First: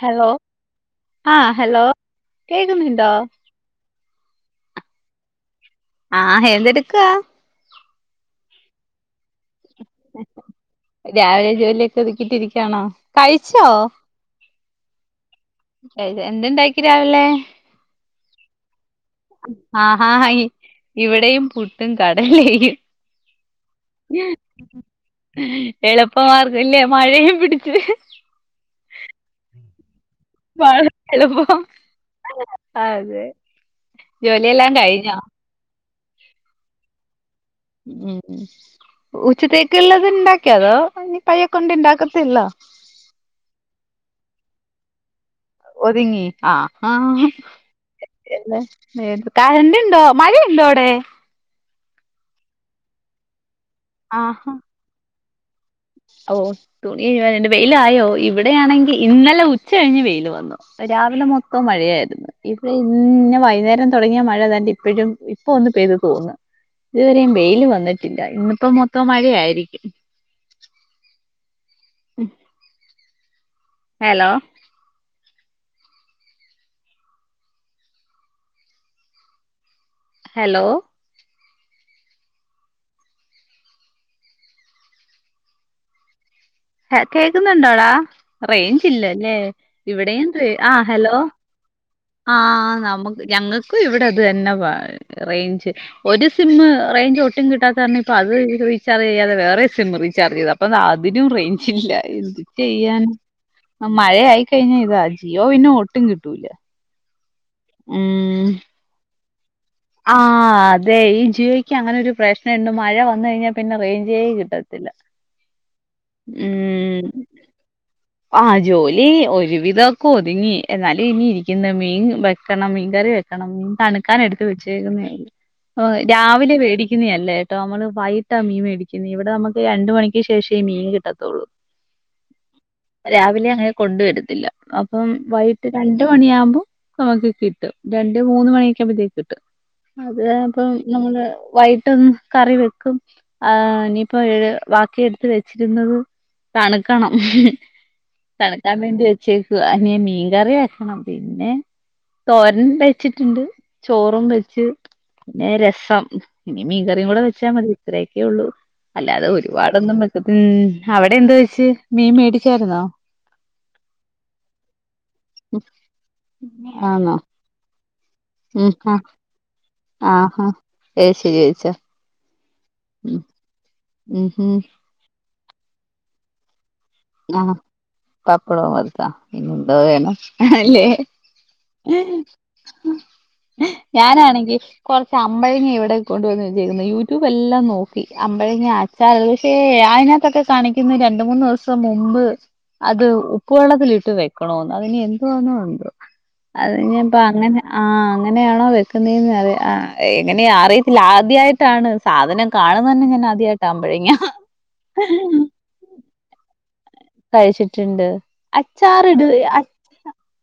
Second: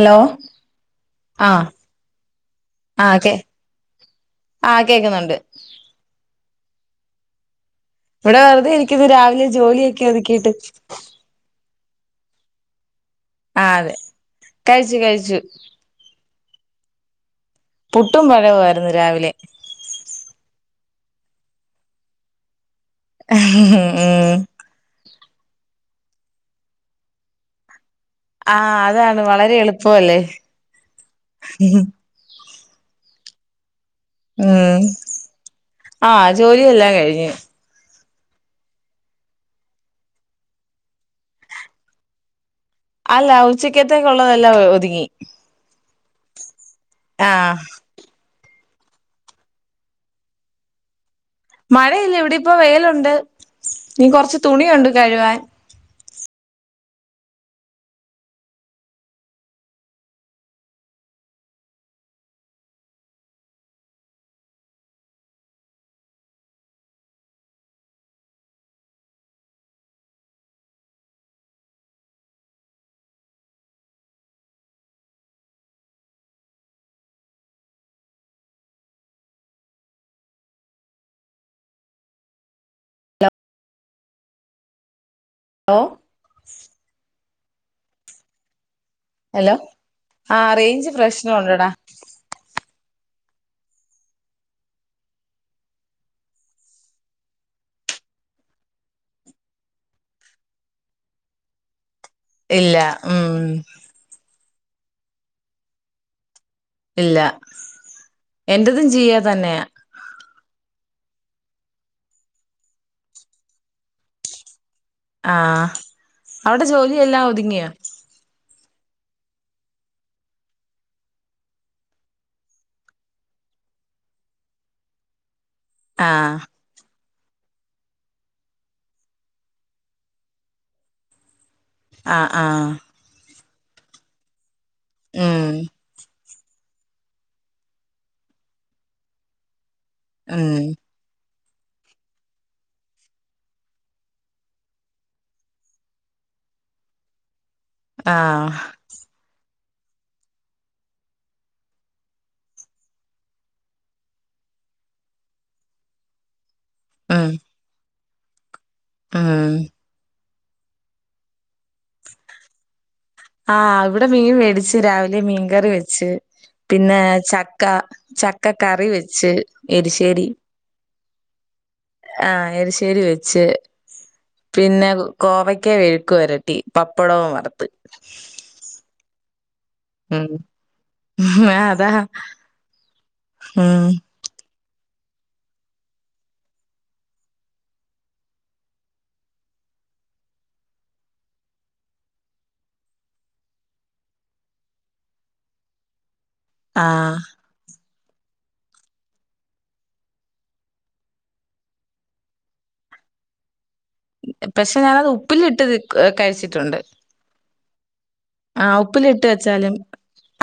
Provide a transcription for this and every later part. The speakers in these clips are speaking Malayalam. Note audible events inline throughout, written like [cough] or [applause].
ഹലോ ആ ആഹ് ഹലോ കേക്കുന്നുണ്ടോ? ആഹ് കേ ആഹ് കേക്കുന്നുണ്ട് ആ എന്തെടു ക്ക ഇവടെ വെർതെ ഇരിക്കുന്നു രാവിലെ ജോലിയൊക്കെ ഒതുക്കിയിട്ട് രാവിലെ ജോലിയൊക്കെ ഒതുക്കിട്ടിരിക്കാണോ? കഴിച്ചോ? ആഹ് അതെ കഴിച്ചു കഴിച്ചു എ എന്ത് ണ്ടാക്കി രാവിലെ? പുട്ടും പഴവുംവായിരു ആ ഇവിടെം പുട്ടും കടലേം ഉം എളുപ്പമാർഗം അല്ലേ മഴയും പിടിച്ചു ആ അതാണ് വളരെ എളു പ്പോലെ [unintelligible] ചെലപ്പോ അതെ ജോലിയെല്ലാം കഴിഞ്ഞോ ആ ജോലിയെല്ലാം കഴിഞ്ഞു ഉം ഉം ഉച്ചത്തേക്ക് ഉള്ളത് ഇണ്ടാക്കിയ അതോ ഇനി പയ്യ കൊണ്ട് ഇണ്ടാക്കത്തോള്ളോ അല്ല ഉച്ചക്കത്തേക്കുള്ളതെല്ലാം ഒതുങ്ങി ഒതുങ്ങി ആഹ് ആഹ് എല്ലാം കറന്റുണ്ടോ മഴയുണ്ടോ അവിടെ മഴയില്ല ഇവിടെ ഇപ്പോ വെയിലുണ്ട് ഇനി കൊറച്ച് ആഹ് തുണിയുണ്ട് കഴുവാൻ ഓ തുണി കഴുവനുണ്ട് വെയിൽ ആയോ ഇവിടെയാണെങ്കി ഇന്നലെ ഉച്ച കഴിഞ്ഞ് വെയില് വന്നു രാവിലെ മൊത്തം മഴയായിരുന്നു ഇപ്പോ ഇന്ന വൈകുന്നേരം തുടങ്ങിയ മഴ ദാണ്ടെ ഇപ്പാഴും ഇപ്പ ഒന്ന് പെയ്തു തോർന്നു ഇതുവരെയും വെയില് വന്നിട്ടില്ല ഇന്നിപ്പോ മൊത്തം മഴയായിരിക്കും ഉം ഹലോ ഹലോ ഓഹ് ആ കേ ന്നുണ്ടോടാ റേഞ്ച് ഇല്ലല്ലേ ഹലോ ഇവിടെം റേ ആഹ് റേഞ്ച് എവിടേം പ്രശ്നം ഉണ്ടടാ ഞങ്ങൾക്കും ഇവിടെ അത് പാ തന്നെ റേഞ്ച് ഒരു സിം റേഞ്ച് ഒട്ടും കിട്ടാത്ത ഇപ്പ അത് റീചാർജ് ചെയ്യാതെ വേറെ സിം റീചാർജ് ചെയ്ത് അപ്പൊ ദാ അതിനും റേഞ്ചില്ല എന്ത് ഇല്ല ചെയ്യാൻ ഉം ആ മഴ ആയി കഴിഞ്ഞാ ഇതാ ജിയോ പിന്നെ ഒട്ടും കിട്ടൂല ഇല്ല ഉം എന്റതും ജിയോ തന്നെയെ ആഹ് അതെ ഈ ജിയോയ്ക്ക് അങ്ങനെ ഒരു പ്രശ്നമുണ്ട് മഴ വന്ന കഴിഞ്ഞാൽ പിന്നെ റേഞ്ച ചെയ്യ കിട്ടും ആഹ അവവിടെ ഉം ജോലിെല്ലാം ഒതുങ്ങിയാ ആ ജോലി ഒരുവിധൊക്കെ ഒതുങ്ങി എന്നാലും ഇനി ഇരിക്കുന്ന മീൻ വെക്കണം മീൻ കറി വെക്കണം മീൻ തണുക്കാൻ എടുത്ത് വെച്ചേക്കുന്ന ആഹ് രാവിലെ വേടി ക്കുന്നല്ലട്ടോ നമ്മള് വൈകട്ടാ മീൻ മേടിക്കുന്നുന്നു ഇവിടെ നമുക്ക് രണ്ട മണിക്ക് ശേഷേഈ മീൻ കിട്ടത്തുള്ളൂ ആഹ ആഹ രാവിലെ അങ്ങനെ കൊണ്ടുവരത്തില്ല അപ്പം ഉം വൈകിട്ട് രണ്ട മണിയാാവുമ്പോ നമുക്ക് കിട്ടും രണ്ട് മൂന്ന് മണിയൊക്കെകുമ്പോഴത്തേക്ക് കിട്ടും അത ഉം അപ്പം നമ്മള് വൈകിട്ടൊന്ന് കറി വെക്കും ആ ഇനിയിപ്പോ ബാക്കിയ എടുത്ത് വെച്ചിരുന്നത് തണുക്കണം ആഹ് തനക്കാൻ വേണ്ടി വെച്ചു അന മീൻകറി വെക്കണം പിന്നെ തോരൻ വെച്ചിട്ടുണ്ട് ചോറും വെച്ച് പിന്നെ രസം ഇനി മീ കറിയും കൂടെ ഉം വെച്ചാൽ മതി ത്രയൊക്കെ ഉള്ളൂ അല്ലാതെ ഉം ഒരുപാടൊന്നും മ് അവിടെ എന്താ വെച്ച് മീൻ മേടി ച്ചായിരുന്നോ ആ ഇവിടെ മീൻ മേടിച്ച് രാവിലെ മീൻകറി വെച്ച് പിന്നെ ആന്നോ ചക്ക ചക്കക്കറി വെച്ച് എരിശ്ശേരി ആഹാ ഏരിശേരി വച്ചോ [unintelligible] നേരിശ്ശേരി വെച്ച് ഉം ഹം പിന്നെ കോവയ്ക്ക വഴുക്കു വരട്ടി പപ്പടവും വറ്ത്ത് പപ്പളോ അല്ല പിനും ആഹ് വേണം ഉം ഹല്ലേ മ് ങ്കി കുറച്ച് അമ്പഴങ്ങ ഇവിടെ കൊണ്ടുവന്നുവെച്ചേക്കുന്നേ യൂട്യൂബ് എല്ലാം നോക്കി അമ്പഴങ്ങ അച്ചാർ പക്ഷേ അതിനകത്തൊക്കെ കാണിക്കുന്ന രണ്ട് മൂന്ന് ദി സം മുമ്പ് അത് ഉപ്പുവെള്ളത്തലിട്ട് വെക്കണോന്ന് അതിന് എന്താന്നോ എന്തോ അത് ഞാൻ പ്പ ആഹ് അങ്ങനെ ആ അങ്ങനെയാണോ വെക്കുന്നത് എന്ന് അറ എങ്ങനെയാ അറിയത്തില്ല ആദ്യായിട്ടാണ് സാധനം കാണുന്നത്തന്നെ ഞാൻ ആദ്യയി പക്ഷെ ഞാനത് ഉപ്പിലിട്ട് കഴിച്ചിട്ടുണ്ട് യിച്ചിട്ടുണ്ട് ആ ഉപ്പിലിട്ട് വെച്ചാലും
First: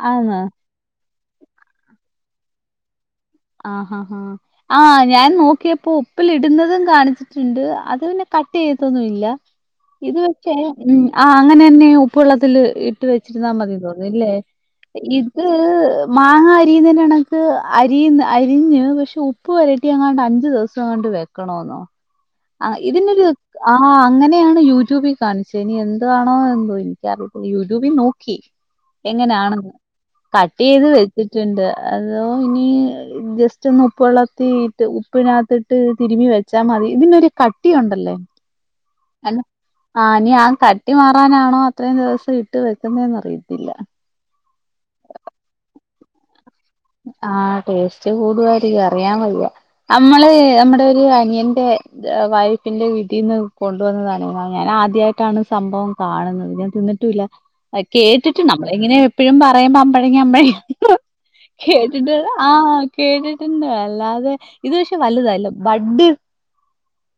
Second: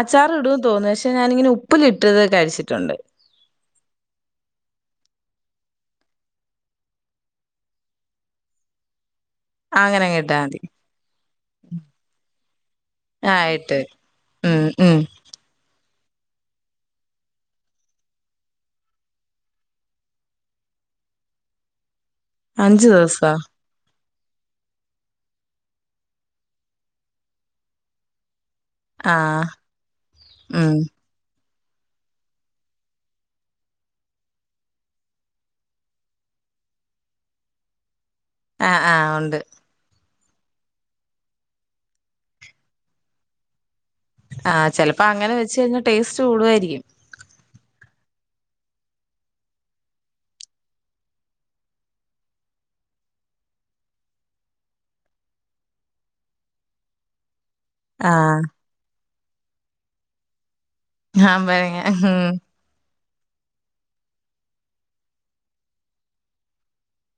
അച്ചാറ് ആന്ന് ഇടും തോന്നു ഞാനിങ്ങനെ ഉപ്പിലിട്ടത് കഴിച്ചിട്ടുണ്ട് ആ ആഹാ ആ ഞാൻ നോക്കിയപ്പോ ഉപ്പിലിടുന്നതും കാണിച്ചിട്ടുണ്ട് അത് പിന്നെ കട്ട് ചെയ്തിട്ടോന്നുംമില്ല ഇത് അങ്ങനങ്ങ് ഇട്ടാ പക്ഷേ മതി ഉം ആ അങ്ങനെ തന്നെ ഉപ്പ് വെള്ളത്തില് ഇട്ട് ആഹ് വെച്ചിരുന്നാ ഇട്ട് മതി വെക്കും. തോന്നുന്നല്ലേ ഉം ഉം ഇത് മാങ്ങ അരിയുന്നണക്ക് അരിയുന്ന അരിഞ്ഞ് പക്ഷേ ഉപ്പ് വരട്ടി അങ്ങാട്ട് അഞ്ചു ദിവസം അങ്ങോട്ട് വെക്കണെന്നോ ആ അഞ്ചു ഇതിനൊരു ദിവസോ ആഹ് അങ്ങനെയാണ് യൂട്യൂബിൽ കാണിച്ചത് ഇനി എന്താണോ എന്തോ എനിക്കറിയത്തില്ല യൂട്യൂബിൽ നോക്കി ആഹ് എങ്ങനെയാണെന്ന് കട്ട് ഉം ചെയ്ത് വെച്ച് ട്ട്ണ്ട് അതോ ഇനി ജസ്റ്റ് ഒന്ന് ഉപ്പ് വെള്ളത്തിട്ട് ഉപ്പിനകത്തിട്ട് തിരുമ്മി വെച്ചാൽ മതി ഇതിനൊരു കട്ടിയുണ്ടല്ലേ ആഹ് ആഹ് ഉണ്ട് [unintelligible] ആ ഇനി ആ കട്ടി മാറാനാണോ അത്രയും ദിവസം ഇട്ട് വെക്കുന്നെന്ന് അറിയത്തില്ല ആഹ് ചെലപ്പോ അങ്ങനെ വെച്ച് കഴിഞ്ഞാ ടേസ്റ്റ് കൂടുവായിരിക്കും ആഹാ ടേസ്റ്റ് ച്ച് കൂടുകായി അറിയാൻ വയ്യ അമ്മള് നമ്മടെ ഒരു അനിയന്റെ വൈഫിന്റെ വീട്ടീന്ന് കൊണ്ട് വന്നതാണെ ഞാൻ ആദ്യായിട്ടാണ് സംഭവം കാണുന്നത് ഞാൻ തിന്നിട്ടൂല്ല ആഹ് കേട്ടിട്ട് നമ്മള് ഇങ്ങനെ എപ്പോഴും പറയുമ്പോ അമ്പഴങ്ങ അമ്പഴ ആമ്പഴങ്ങ കേട്ടിട്ട് ഉം ആഹ് കേട്ടിട്ടുണ്ട് അല്ലാതെ ഇത് പക്ഷേ വലുതല്ലേ ബഡ്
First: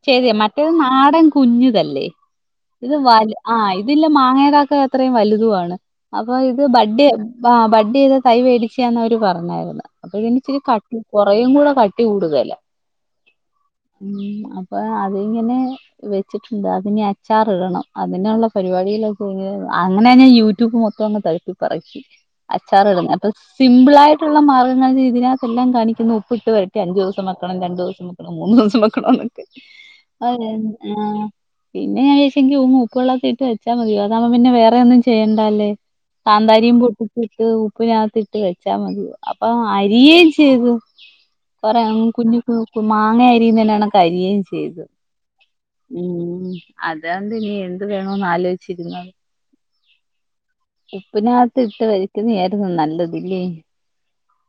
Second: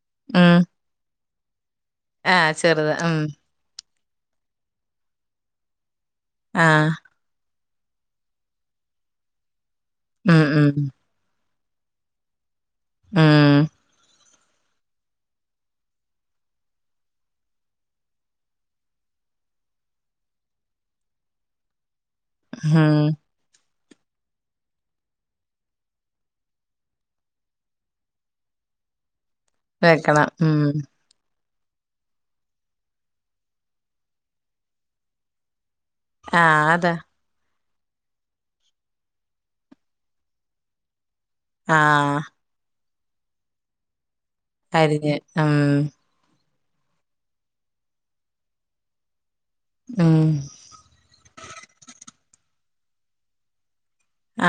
ശെരിയാ ഉം മറ്റേത് നാടൻ കുഞ്ഞുത ല്ലേ ആഹ് ചെറുത് ഇത് ഉം വല് ആ ഇതില്ല മാങ്ങേടാക്കത്ര വലുതു ആണ് അപ്പൊ ഇത് ആഹ് ബഡേ ആ ബഡ് ചെയ്ത് തൈ വേടിച്ചണവരും പറഞ്ഞായിരുന്നു അപ്പൊ ഇതിന് ഉം ഇച്ചിരി ഉം കട്ടി കൊറേയും കൂടെ കട്ടി കൂടുതല ആ ഉ അപ്പൊ അതിങ്ങനെ വെച്ചിട്ടുണ്ട് അതിനി അച്ചാർ ഇടണം അതിനുള്ള പരിപാടിയിലൊക്കെ [unintelligible] അങ്ങനെതന്നെ യൂട്യൂബ് മൊത്തം [unintelligible] അച്ചാറ് ഉം [unintelligible] സിമ്പിളായി ള്ള മാർഗ്ഗങ്ങൾ ഇതിനകത്ത് എല്ലാം കാണിക്കുന്നത് ഉപ്പിട്ട് പെരട്ടി അഞ്ചുസം വെക്കണം രണ്ടുസം വെക്കണം മൂന്നൂസം വെക്കണന്ന് വെക്കണം അതെ ഉം ആ പിന്നെ ഞാൻ വിചാരിച്ചെങ്കി ഒന്ന് ഉപ്പു വെള്ളത്തി ഇട്ട് വെച്ചാമതി അതാവുമ്പോ പിന്നെ വേറെ ഒന്നും ചെയ്യണ്ടാലെ ആഹ് കാന്താരിയും അതാ പൊട്ടിച്ചിട്ട് ഉപ്പിനകത്തിട്ട് വെച്ചാ മതിയോ അപ്പോ അരിയേം ചെയ്തു. കുറേ ആഹ് [unintelligible] ഇപ്പം മാങ്ങ അരിയുന്നേണക്കരിയേം അരിഞ്ഞ് ആഹ് അതോണ്ട് ഇനി എന്ത് വേണോന്ന് ആലോചിച്ചിരുന്നത്. ഉം ഉപ്പിനകത്ത് ഇട്ട് വയ് ക്കുന്നയാരുന്നു നല്ലതില്ലേ?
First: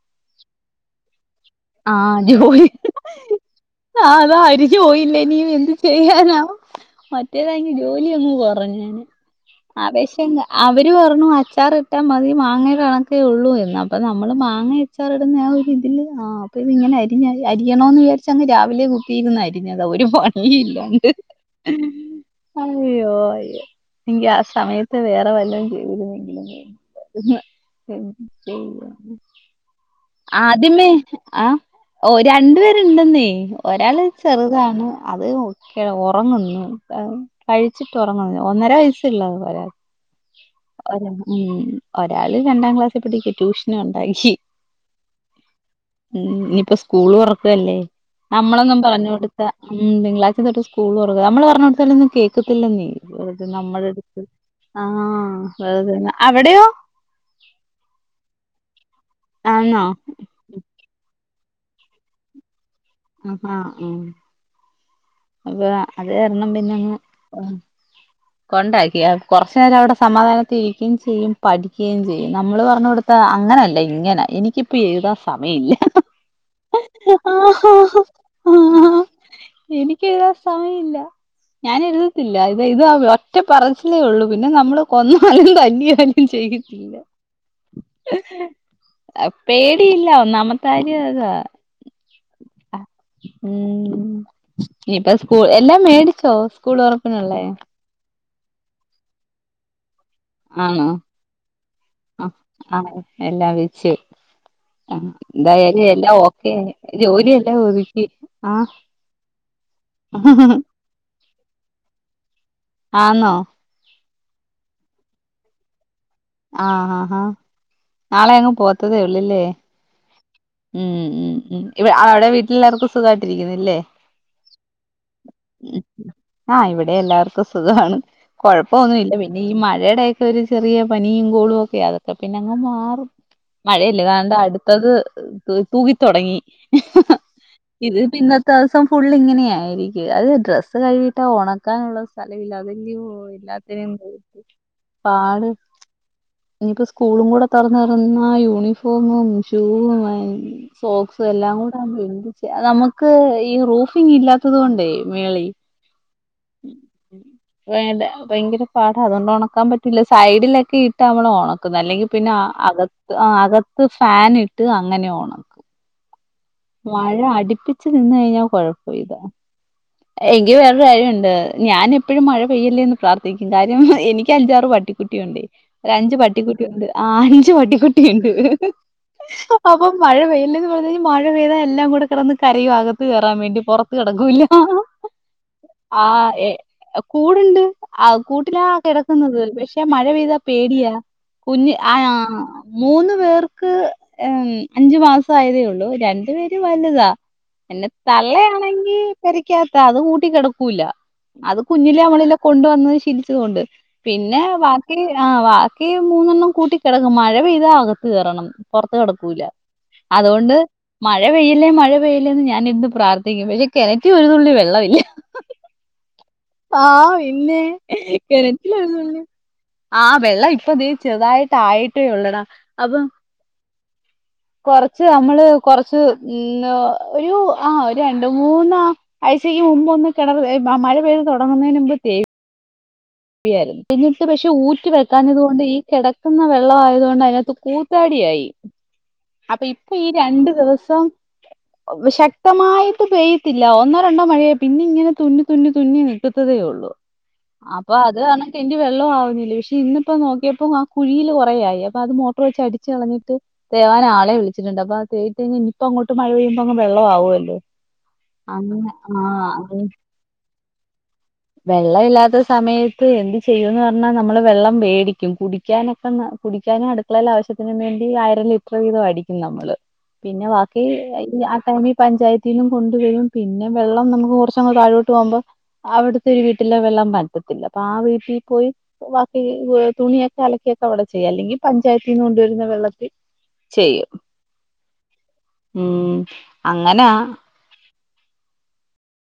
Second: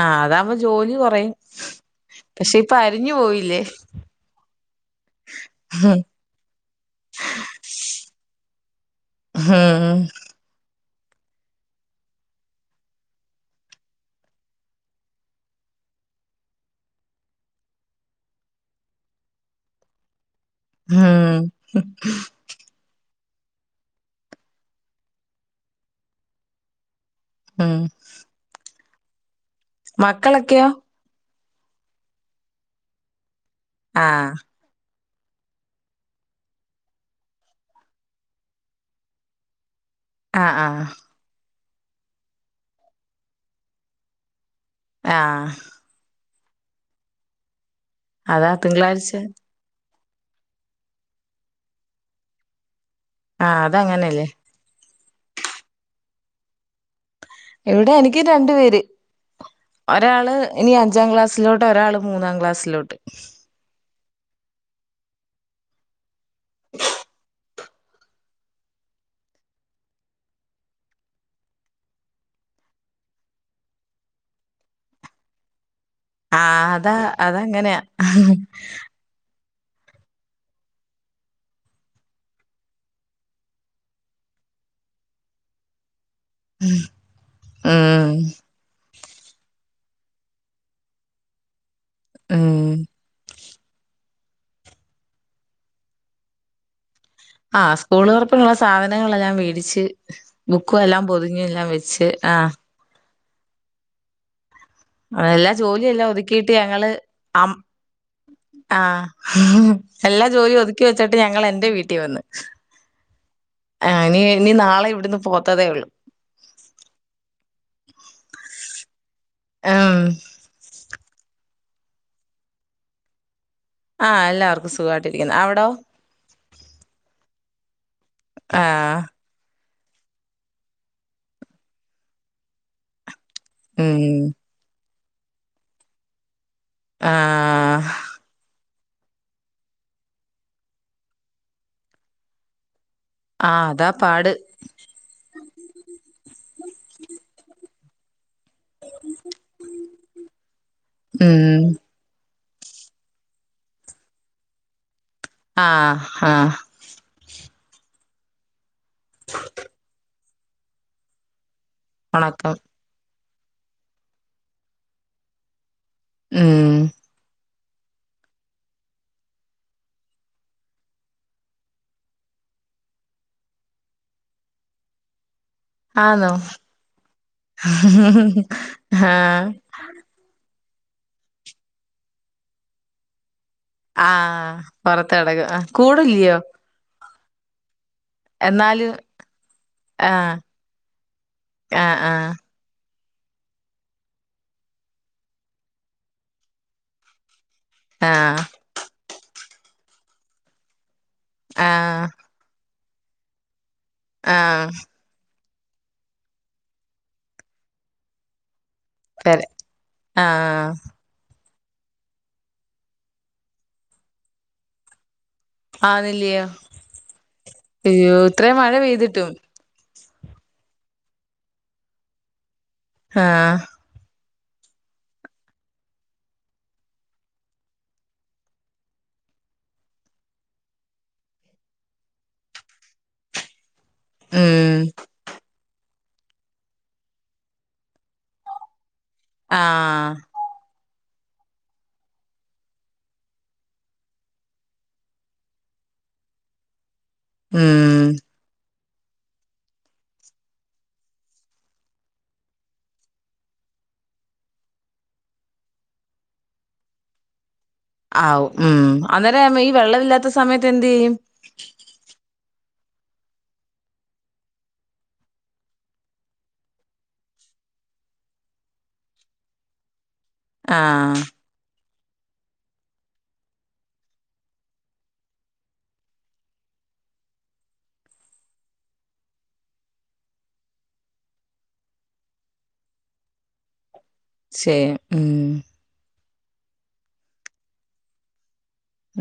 ആ അതാവുമ്പോ ജോലി കൊറയും. ആ പക്ഷെ ജോലി ഇപ്പൊ അരിഞ്ഞു പോയില്ലേ ആ അതാ അരിഞ്ഞു പോയില്ലേ ഇനി ഇത് എന്ത് ചെയ്യാനാ മറ്റേതാങ്കി ജോലി അങ്ങ് കൊറഞ്ഞെനെ ആ ഉം [unintelligible] [unintelligible] പറഞ്ഞു അച്ചാറിട്ടാൽ മതി മാങ്ങേടെ കണക്കേ ഉള്ളൂ എന്ന് അപ്പം നമ്മള് മാങ്ങ അച്ചാർ ഇടുന്ന ആ ഒരുരിതില് ആ അപ്പോ ഇതിങ്ങനെ അരിഞ്ഞ അരിയാണോന്നു വിചാരിച്ചങ്ങ് രാവിലെ കുത്തിയിരുന്നരിഞ്ഞതാ ഒരുപാ ഉം ഇല്ലോണ്ട് അയ്യോ എങ്കി ആ സമയത്ത് വേറെ വല്ലോം ചെയ്തിരുന്നെങ്കിലെ ഉം ഉം [inaudible] മക്കളൊക്കെയോ ആദ്യമേ ആ ഓ രണ്ടു പേരുണ്ടെന്നേ ഒരാള് ആഹ് ചെറുതാണ്. അത് കെ ഒറങ്ങുന്നു കഴിച്ചിട്ട് ഉറങ്ങുന്നു ഒന്നര വയസ്സെള്ളു ഒരാ ആഹ് ആഹ് [unintelligible] മ്മ് ഒരാള് രണ്ടാം ക്ലാസ്സിൽ പഠിക്കാ. ട്യൂഷനൂണ്ട്. [unintelligible] ആഹ് മ്മ് ഇനിയിപ്പോ സ്കൂള് തൊറക്കല്ലേ അതാ നമ്മളങ്ങും പറഞ്ഞു തിങ്കളാഴ്ച കൊടുത്ത ഉം തിങ്കളാഴ്ച തൊട്ട് സ്കൂള് തുറക്ക. നമ്മള് പറഞ്ഞൊടുത്താലൊന്നും കേക്കത്തില്ലന്നേ. [unintelligible] ആഹ് നമ്മുടെ ട്ത്ത്. അതങ്ങനെയല്ലേ ആ [unintelligible] അവിടെയോ. ഇവിടെ എനിക്ക് രണ്ടു പേര്. ആന്നോ ഒരാള് ഇനി അഞ്ചാം ക്ലാസ് ലോട്ട് ഒരാൾ മൂന്നാം ക്ലാസിലു ആഹാ ഉം [unintelligible] ത് കാരണം പിന്നങ്ങ്. കൊണ്ടാക്കിയ. കൊറച്ച് നേരം അവിടെ സമാധാനത്തി ഇരിക്കിം ചെയ്യും. പഠിക്കേം ചെയ്യും. നമ്മള് പറഞ്ഞു കൊടുത്താ അങ്ങനല്ല ഇങ്ങനെ എനിക്കിപ്പ എഴുതാൻ സമയ ഇല്ല. ആ അതാ അതങ്ങനെയാ. ആഹ് എനിക്ക് എഴുതാ സമയം ഇല്ല. ഞാൻ എഴുതത്തില്ല, ഇത് അത് ഒറ്റ പറച്ചിലേ ഉള്ളൂ. പിന്നെ നമ്മള് കൊന്നാലും തല്ലിയാലും. ഉം [unintelligible] പേടിയില്ല, ഒന്നാമത്താര്യം അതാ ആഹ് ഉം ഇനിയിപ്പ സ്കൂൾ എല്ലാം മേടിച്ചോ സ്കൂള് തൊറ ആഹ് സ്കൂൾ തുറ ക്കാനൊള്ള സാധനങ്ങളെല്ലാം മേടിച്ച്. ബുക്കും ആണോ എല്ലാം പൊതിഞ്ഞ് എല്ലാം വെച്ച് ആഹ. എല്ലാ വെച്ച്. ആ എല്ലാ ജോലി എന്തായാലും എല്ലാം ഒതുക്കിട്ട് ഓക്കെ ഞങ്ങള് അം ജോലിയെല്ലാം ഒതുക്കി ആഹ് ആ എല്ലാ ജോലി ഒതുക്കി വെച്ചിട്ട് ഞങ്ങൾ എന്റെ വീട്ടിൽ വന്ന് ആന്നോ ആ. ഇനി നാളെ ഇവിടന്ന് പോത്തതേ ഉള്ളു. ആഹ് ആഹ് ആഹ നാളെ അങ്ങു പോത്തതെയുള്ളു. ല്ലില്ലേ ഉം ഉ ഉ ഉ അവിടെ വീട്ടില് എല്ലാവർക്കും സുഖമായിട്ടിരിക്കുന്നു. ആഹ് എല്ലാവർക്കും സുഖായിട്ടിരിക്കുന്നു. അവിടോ? ആ ഇവിടെ എല്ലാർക്കും. സുഖമാണ്. ആഹ് കുഴപ്പമൊന്നുമില്ല, പിന്നെ ഈ മഴ മഴടെ ഒക്കെ ഒരു ചെറിയ പനിയും കോളും ഒക്കെ അതൊക്കെ പിന്നെ അങ്ങ് മാറും. മഴയല്ലെ ഉം [unintelligible] അടുത്തത്. തു തൂകിതൊടങ്ങി. [unintelligible] ആഹ് ഇത് പിന്നത്ത. ദിവസം ഫുള്ള് ഇങ്ങനെയായിരിക്കും. അത് ഡ്രസ്സ് കഴിയിട്ടാ ഉണക്കാനുള്ള സ്ഥലമില്ലാതെ. ആഹ് അതാ പാട് [unintelligible] പാട്. ഇനിയിപ്പോ സ്കൂളും കൂടെ തൊറന്ന നന്നായൊ യൂണിഫോമും ഷൂവും വയ് സോക്സു ഉം എല്ലാം കൂടെ [inaudible] ചെ ആ നമക്ക് ഈ റൂഫിംഗ് ഇല്ലാത്തത് കൊണ്ടേയ് ആഹ് ആഹ് വേണ്ട ഭയങ്കര പാഠാ അതോണ്ട് ഒണക്കാൻ പറ്റൂല സൈഡിലൊ കിട്ട മ്മള് ഒണ ക്കുന്നെ അല്ലെങ്കി പിന്നാ ഒണക്കം അ [unintelligible] ആ അകത്ത് ഫാൻ ഇട്ട് അങ്ങനെ ഒണക്കും ഉം വഴ അട്പ്പി ച്ച നിന്നെയ്ഞ്ഞാ കൊഴപ്പ ഇതാ എൻക്ക് വേറൊരു ആര്യണ്ട് ഞാൻ എപ്പോഴും മഴ പെയ്യല്ലേന്ന് പ്രാർത്ഥിക്കും കാര്യം എനിക്കഞ്ചാറ് പട്ടിക്കുട്ടിയുണ്ടെ ഒരഞ്ച് ആന്നോ പട്ടിക്കുട്ടിയുണ്ട് ആ അഞ്ച് പട്ടിക്കുട്ടിയുണ്ട് ആഹ് അ അപ്പൊ മഴ പെയ്യല്ലേന്ന് [unintelligible] വീണ എല്ലാം കൂടെ കെടന്ന് കരയു അകത്ത് കയറാൻ വേണ്ടി പുറത്ത് ആ കിടക്കൂല്ല പൊറത്ത് കടക്കും ആ കൂട്ല്ല്യോ കൂട്ണ്ട് ആ കൂട്ടിലാ കെടക്ക്ന്നത് പക്ഷെ മഴ ആഹ് പെയ്താ പേടിയാ കുഞ്ഞ് ആഹ് ആയാ ആഹ് മൂന്ന് പേർക്ക് എം അഞ്ചു മാസ ആയതേ ഒള്ളൂ രൺ ണ്ടു പേര് വലുതാ പിന്നെ ആഹ് തലയാണെങ്കി [unintelligible] ക്കാത്ത അത് കൂട്ടി കെടക്കൂല്ല അത് കുഞ്ഞിലേ ആഹ് നമ്മളെല്ലാ കൊണ്ട് വന്ന് [unintelligible] ലിച്ചത് കൊണ്ട് പിന്നെ ആഹ് ബാക്കി ആ വാ ക്കേ മൂന്നെണ്ണം കൂട്ടി കെടക്കും മഴ പെയ്താ അകത്തു കയറണം പൊർത്ത് പെര കടക്കൂല അതുഒണ്ട് ആഹ് മഴ പെയ്യല്ലേ മഴ പെയ്യല്ലേന്ന് ഞാനിര്ന്ന് പ്രാർത്ഥിക്കും പക്ഷെ കെണറ്റി ഒരു തുള്ളി വെള്ളമില്ല ആന്നില്ലിയോ ആ പിന്നെ അയ്യോ ഇത്രേം മഴ കെണറ്റിലൊരു തുള്ളി പെയ്തിട്ടും ആ വെള്ള ഇപ്പൊ ദേ ചെർതായിട്ട് ആയിട്ടേ ഒള്ളട ഹാഹ് കൊറച്ച് അമ്മള് കൊറച്ച് ഉം ഏ ഒരു ആ ഒരു രണ്ട് മൂന്ന ആഴ്ചക്ക് മുമ്പ് ഒന്ന് കെണറ് എ മ മഴ പെയ്തു തൊടങ്ങുന്നെയ്നുമ്പെ തേയും [unintelligible] [unintelligible] ഞ്ഞിട്ട് പക്ഷെ ഉം ഊറ്റി വെക്കാഞ്ഞതോണ്ട് ഈ കെട ക്കുന്ന വെള്ള ആയതോണ്ട് അയ്നാത്ത് കൂത്താടിയായി അപ്പൊ ഇപ്പൊ ആഹ് ഈ രണ്ടു ദിവസം ശക്തമായിട്ട് പെയ്ത്തില്ല ഒന്നോ രണ്ടോ മഴയെ പിന്നെ ഇങ്ങനെ തുന്നി തുന്നി തുന്നി നിക്കത്തതെ ഉള്ളൂ ഉം അപ്പൊ അതാണക്ക് അതിന്റെ വെള്ള ആവുന്നില്ല പക്ഷെ ഇന്നിപ്പോ നോക്കിയപ്പോ ആ കുഴിയില് കുറ ആയി അപ്പൊ അത് മോട്ടർ വെച്ച് അടിച്ച കളഞ്ഞിട്ട് തേവാൻ ആളെ വിളിച്ചിട്ടുണ്ട് അപ്പൊ അത് തേവി കഴിഞ്ഞാ ഇപ്പം അങ്ങോട്ട് മഴ പെയുമ്പോ അങ് വെള്ളം ആവുവല്ലോ ആവും ഉം അന്നേരം ഈ വെള്ളവില്ലാത്ത സമയത്ത് എന്തെയും വെള്ളം ഇല്ലാത്ത സമയത്ത് എന്ത് ചെയ്യുന്ന് പറഞ്ഞാൽ നമ്മൾ വെള്ളം വേടിക്കും കുടിക്കാനൊക്കെ കുടിക്കാനും അടുക്കളേൽ ആവശ്യത്തിനും വേണ്ടി അര ലിറ്റർ വീതം അടിക്കും നമ്മൾ പിന്നെ ബാക്കി ആഹ് അയി ആ ടൈമിൽ പഞ്ചായത്തിനും കൊണ്ട് വരും പിന്നെ വെള്ളം നമുക്ക് കുറച്ചങ്ങ താഴോട്ട് പോകുമ്പോ അവിടു ഒരു വീട്ടിലെ വെള്ളം പറ്റത്തില്ല അപ്പൊ ആ വീട്ടിൽ പോയി വാക്കി തുണിയൊക്കെ അലക്കിയൊക്കെ അവിടെ ചെയ്യും അല്ലെങ്കിൽ പഞ്ചായത്തിന് നിന്ന് കൊണ്ടുവരുന്ന വെള്ളത്തിൽ ചെയ്യും ചെയ്യും ഉം ഉം അങ്ങനാ